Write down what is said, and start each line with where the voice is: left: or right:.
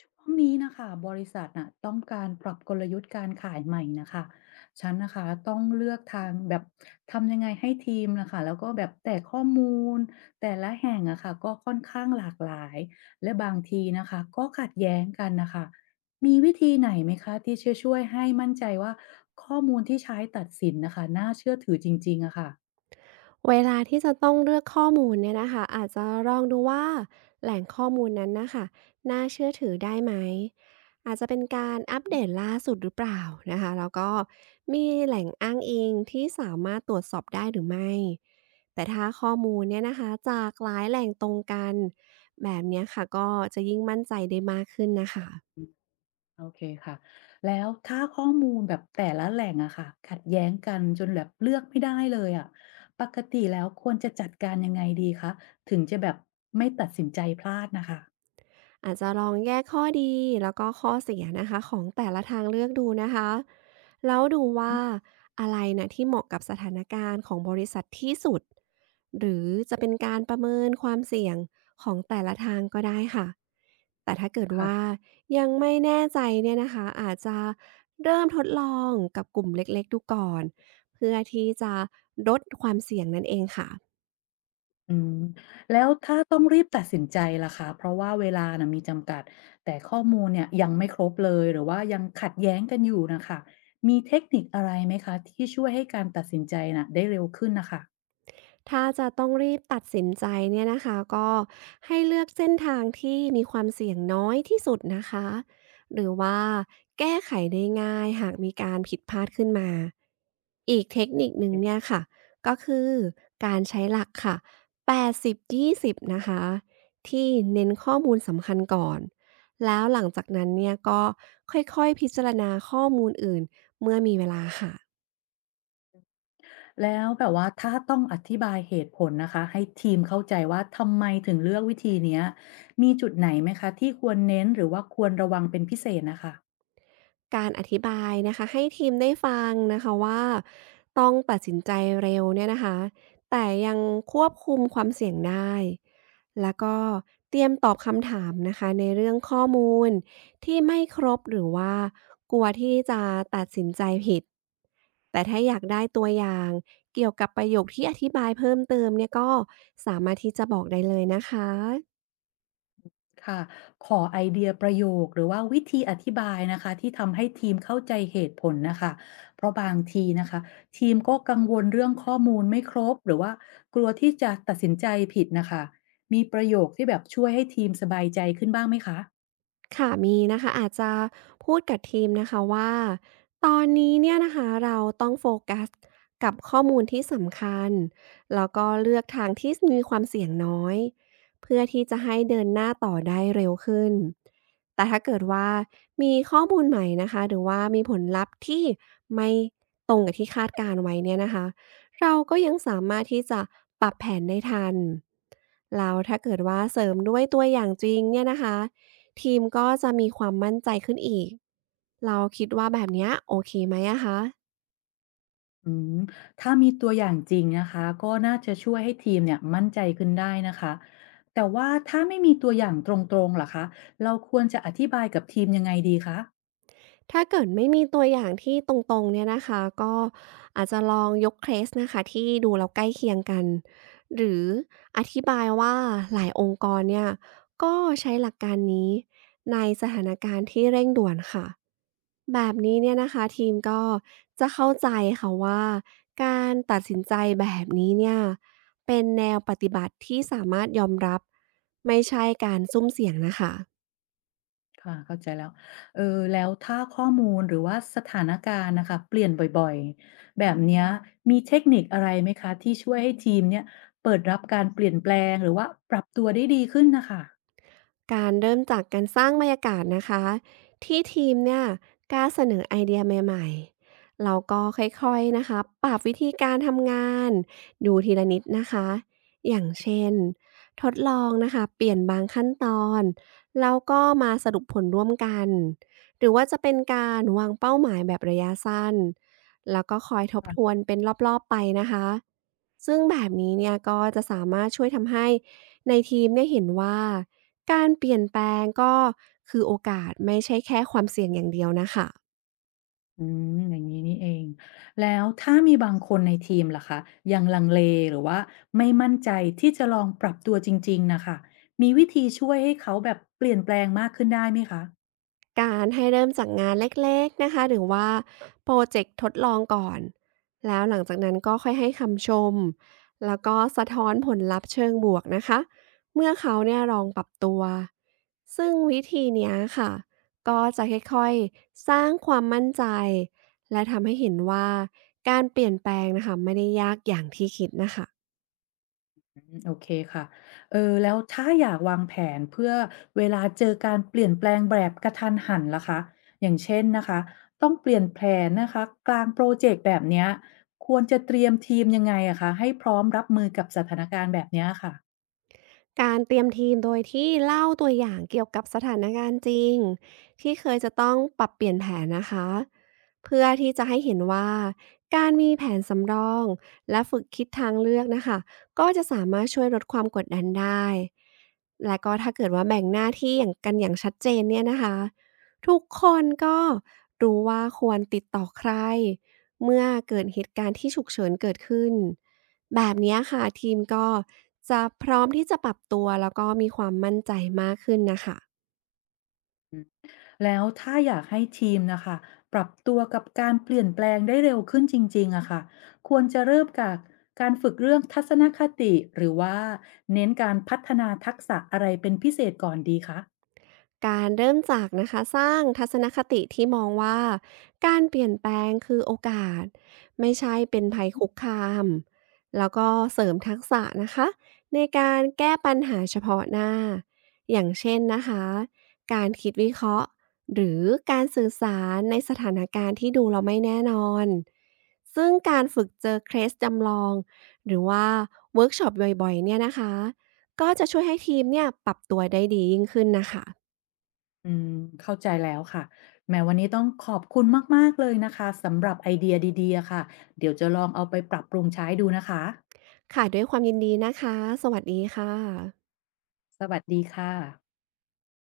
left: ช่วงนี้นะคะบริษัทน่ะต้องการปรับกลยุทธ์การขายใหม่นะคะฉันนะคะต้องเลือกทางแบบทำยังไงให้ทีมนะคะแล้วก็แบบแต่ข้อมูลแต่ละแห่งอะค่ะก็ค่อนข้างหลากหลายและบางทีนะคะก็ขัดแย้งกันนะคะมีวิธีไหนไหมคะที่จะช่วยให้มั่นใจว่าข้อมูลที่ใช้ตัดสินน่ะคะน่าเชื่อถือจริงๆอะค่ะ
right: เวลาที่จะต้องเลือกข้อมูลเนี่ยนะคะอาจจะลองดูว่าแหล่งข้อมูลนั้นนะคะน่าเชื่อถือได้ไหมอาจจะเป็นการอัปเดตล่าสุดหรือเปล่านะคะแล้วก็มีแหล่งอ้างอิงที่สามารถตรวจสอบได้หรือไม่แต่ถ้าข้อมูลเนี่ยนะคะจากหลายแหล่งตรงกันแบบเนี้ยค่ะก็จะยิ่งมั่นใจได้มากขึ้นนะคะ
left: โอเคค่ะแล้วถ้าข้อมูลแบบแต่ละแหล่งอะค่ะขัดแย้งกันจนแบบเลือกไม่ได้เลยอะปกติแล้วควรจะจัดการยังไงดีคะถึงจะแบบไม่ตัดสินใจพลาดนะคะ
right: อาจจะลองแยกข้อดีแล้วก็ข้อเสียนะคะของแต่ละทางเลือกดูนะคะแล้วดูว่า
left: อืม
right: อะไรนะที่เหมาะกับสถานการณ์ของบริษัทที่สุดหรือจะเป็นการประเมินความเสี่ยงของแต่ละทางก็ได้ค่ะแต่ถ้าเกิดว่า
left: ค่ะ
right: ยังไม่แน่ใจเนี่ยนะคะอาจจะเริ่มทดลองกับกลุ่มเล็กๆดูก่อนเพื่อที่จะลดความเสี่ยงนั่นเองค่ะ
left: อืมแล้วถ้าต้องรีบตัดสินใจล่ะคะเพราะว่าเวลานะมีจำกัด แต่ข้อมูลเนี่ยยังไม่ครบเลยหรือว่ายังขัดแย้งกันอยู่นะคะมีเทคนิคอะไรไหมคะที่ช่วยให้การตัดสินใจน่ะได้เร็วขึ้นนะคะ
right: ถ้าจะต้องรีบตัดสินใจเนี่ยนะคะก็ให้เลือกเส้นทางที่มีความเสี่ยงน้อยที่สุดนะคะหรือว่าแก้ไขได้ง่ายหากมีการผิดพลาดขึ้นมาอีกเทคนิคหนึ่งเนี่ยค่ะก็คือการใช้หลักค่ะ80 20นะคะที่เน้นข้อมูลสำคัญก่อนแล้วหลังจากนั้นเนี่ยก็ค่อยๆพิจารณาข้อมูลอื่นเมื่อมีเวลาค่ะ
left: แล้วแบบว่าถ้าต้องอธิบายเหตุผลนะคะให้ทีมเข้าใจว่าทำไมถึงเลือกวิธีเนี้ยมีจุดไหนไหมคะที่ควรเน้นหรือว่าควรระวังเป็นพิเศษนะคะ
right: การอธิบายนะคะให้ทีมได้ฟังนะคะว่าต้องตัดสินใจเร็วเนี่ยนะคะแต่ยังควบคุมความเสี่ยงได้แล้วก็เตรียมตอบคำถามนะคะในเรื่องข้อมูลที่ไม่ครบหรือว่ากลัวที่จะตัดสินใจผิดแต่ถ้าอยากได้ตัวอย่างเกี่ยวกับประโยคที่อธิบายเพิ่มเติมเนี่ยก็สามารถที่จะบอกได้เลยนะคะ
left: ค่ะขอไอเดียประโยคหรือว่าวิธีอธิบายนะคะที่ทำให้ทีมเข้าใจเหตุผลนะคะเพราะบางทีนะคะทีมก็กังวลเรื่องข้อมูลไม่ครบหรือว่ากลัวที่จะตัดสินใจผิดนะคะมีประโยคที่แบบช่วยให้ทีมสบายใจขึ้นบ้างไหมคะ
right: ค่ะมีนะคะอาจจะพูดกับทีมนะคะว่าตอนนี้เนี่ยนะคะเราต้องโฟกัสกับข้อมูลที่สำคัญแล้วก็เลือกทางที่มีความเสี่ยงน้อยเพื่อที่จะให้เดินหน้าต่อได้เร็วขึ้นแต่ถ้าเกิดว่ามีข้อมูลใหม่นะคะหรือว่ามีผลลัพธ์ที่ไม่ตรงกับที่คาดการไว้เนี่ยนะคะเราก็ยังสามารถที่จะปรับแผนได้ทันแล้วถ้าเกิดว่าเสริมด้วยตัวอย่างจริงเนี่ยนะคะ ทีมก็จะมีความมั่นใจขึ้นอีก เราคิดว่าแบบเนี้ยโอเคไหมอะคะ
left: อืมถ้ามีตัวอย่างจริงนะคะก็น่าจะช่วยให้ทีมเนี่ยมั่นใจขึ้นได้นะคะแต่ว่าถ้าไม่มีตัวอย่างตรงๆล่ะคะเราควรจะอธิบายกับทีมยังไงดีคะ
right: ถ้าเกิดไม่มีตัวอย่างที่ตรงๆเนี่ยนะคะก็อาจจะลองยกเคสนะคะที่ดูแล้วใกล้เคียงกันหรืออธิบายว่าหลายองค์กรเนี่ยก็ใช้หลักการนี้ในสถานการณ์ที่เร่งด่วนค่ะแบบนี้เนี่ยนะคะทีมก็จะเข้าใจค่ะว่าการตัดสินใจแบบนี้เนี่ยเป็นแนวปฏิบัติที่สามารถยอมรับไม่ใช่การซุ่มเสี่ยงนะคะ
left: ค่ะเข้าใจแล้วเออแล้วถ้าข้อมูลหรือว่าสถานการณ์นะคะเปลี่ยนบ่อยๆแบบเนี้ยมีเทคนิคอะไรไหมคะที่ช่วยให้ทีมเนี่ยเปิดรับการเปลี่ยนแปลงหรือว่าปรับตัวได้ดีขึ้นนะคะ
right: การเริ่มจากการสร้างบรรยากาศนะคะที่ทีมเนี่ยกล้าเสนอไอเดียใหม่ๆเราก็ค่อยๆนะคะปรับวิธีการทำงานดูทีละนิดนะคะอย่างเช่นทดลองนะคะเปลี่ยนบางขั้นตอนแล้วก็มาสรุปผลร่วมกันหรือว่าจะเป็นการวางเป้าหมายแบบระยะสั้นแล้วก็คอยทบทวนเป็นรอบๆไปนะคะซึ่งแบบนี้เนี่ยก็จะสามารถช่วยทำให้ในทีมเนี่ยเห็นว่า การเปลี่ยนแปลงก็คือโอกาสไม่ใช่แค่ความเสี่ยงอย่างเดียวนะคะ
left: อืมอย่างนี้นี่เองแล้วถ้ามีบางคนในทีมล่ะคะยังลังเลหรือว่าไม่มั่นใจที่จะลองปรับตัวจริงๆนะคะมีวิธีช่วยให้เขาแบบเปลี่ยนแปลงมากขึ้นได้ไหมคะ
right: การให้เริ่มจากงานเล็กๆนะคะหรือว่าโปรเจกต์ทดลองก่อนแล้วหลังจากนั้นก็ค่อยให้คำชมแล้วก็สะท้อนผลลัพธ์เชิงบวกนะคะเมื่อเขาเนี่ยลองปรับตัวซึ่งวิธีเนี้ยค่ะก็จะค่อยๆสร้างความมั่นใจและทำให้เห็นว่าการเปลี่ยนแปลงนะคะไม่ได้ยากอย่างที่คิดนะคะ
left: อืมโอเคค่ะเออแล้วถ้าอยากวางแผนเพื่อเวลาเจอการเปลี่ยนแปลงแบบกระทันหันล่ะคะอย่างเช่นนะคะต้องเปลี่ยนแผนนะคะกลางโปรเจกต์แบบเนี้ยควรจะเตรียมทีมยังไงอะคะให้พร้อมรับมือกับสถานการณ์แบบเนี้ยค่ะ
right: การเตรียมทีมโดยที่เล่าตัวอย่างเกี่ยวกับสถานการณ์จริงที่เคยจะต้องปรับเปลี่ยนแผนนะคะเพื่อที่จะให้เห็นว่าการมีแผนสำรองและฝึกคิดทางเลือกนะคะก็จะสามารถช่วยลดความกดดันได้และก็ถ้าเกิดว่าแบ่งหน้าที่อย่างกันอย่างชัดเจนเนี่ยนะคะทุกคนก็รู้ว่าควรติดต่อใครเมื่อเกิดเหตุการณ์ที่ฉุกเฉินเกิดขึ้น แบบเนี้ยค่ะทีมก็จะพร้อมที่จะปรับตัวแล้วก็มีความมั่นใจมากขึ้นนะคะ
left: แล้วถ้าอยากให้ทีมนะคะปรับตัวกับการเปลี่ยนแปลงได้เร็วขึ้นจริงๆอะค่ะควรจะเริ่มกับการฝึกเรื่องทัศนคติหรือว่าเน้นการพัฒนาทักษะอะไรเป็นพิเศษก่อนดีคะ
right: การเริ่มจากนะคะสร้างทัศนคติที่มองว่าการเปลี่ยนแปลงคือโอกาสไม่ใช่เป็นภัยคุกคามแล้วก็เสริมทักษะนะคะในการแก้ปัญหาเฉพาะหน้าอย่างเช่นนะคะการคิดวิเคราะห์หรือการสื่อสารในสถานการณ์ที่ดูเราไม่แน่นอนซึ่งการฝึกเจอเคสจำลองหรือว่าเวิร์กช็อปบ่อยๆเนี่ยนะคะก็จะช่วยให้ทีมเนี่ยปรับตัวได้ดียิ่งขึ้นนะคะ
left: อืมเข้าใจแล้วค่ะแม้วันนี้ต้องขอบคุณมากๆเลยนะคะสำหรับไอเดียดีๆอะค่ะเดี๋ยวจะลองเอาไปปรับปรุงใช้ดูนะคะ
right: ค่ะด้วยความยินดีนะคะสวัสดีค่ะ
left: สวัสดีค่ะ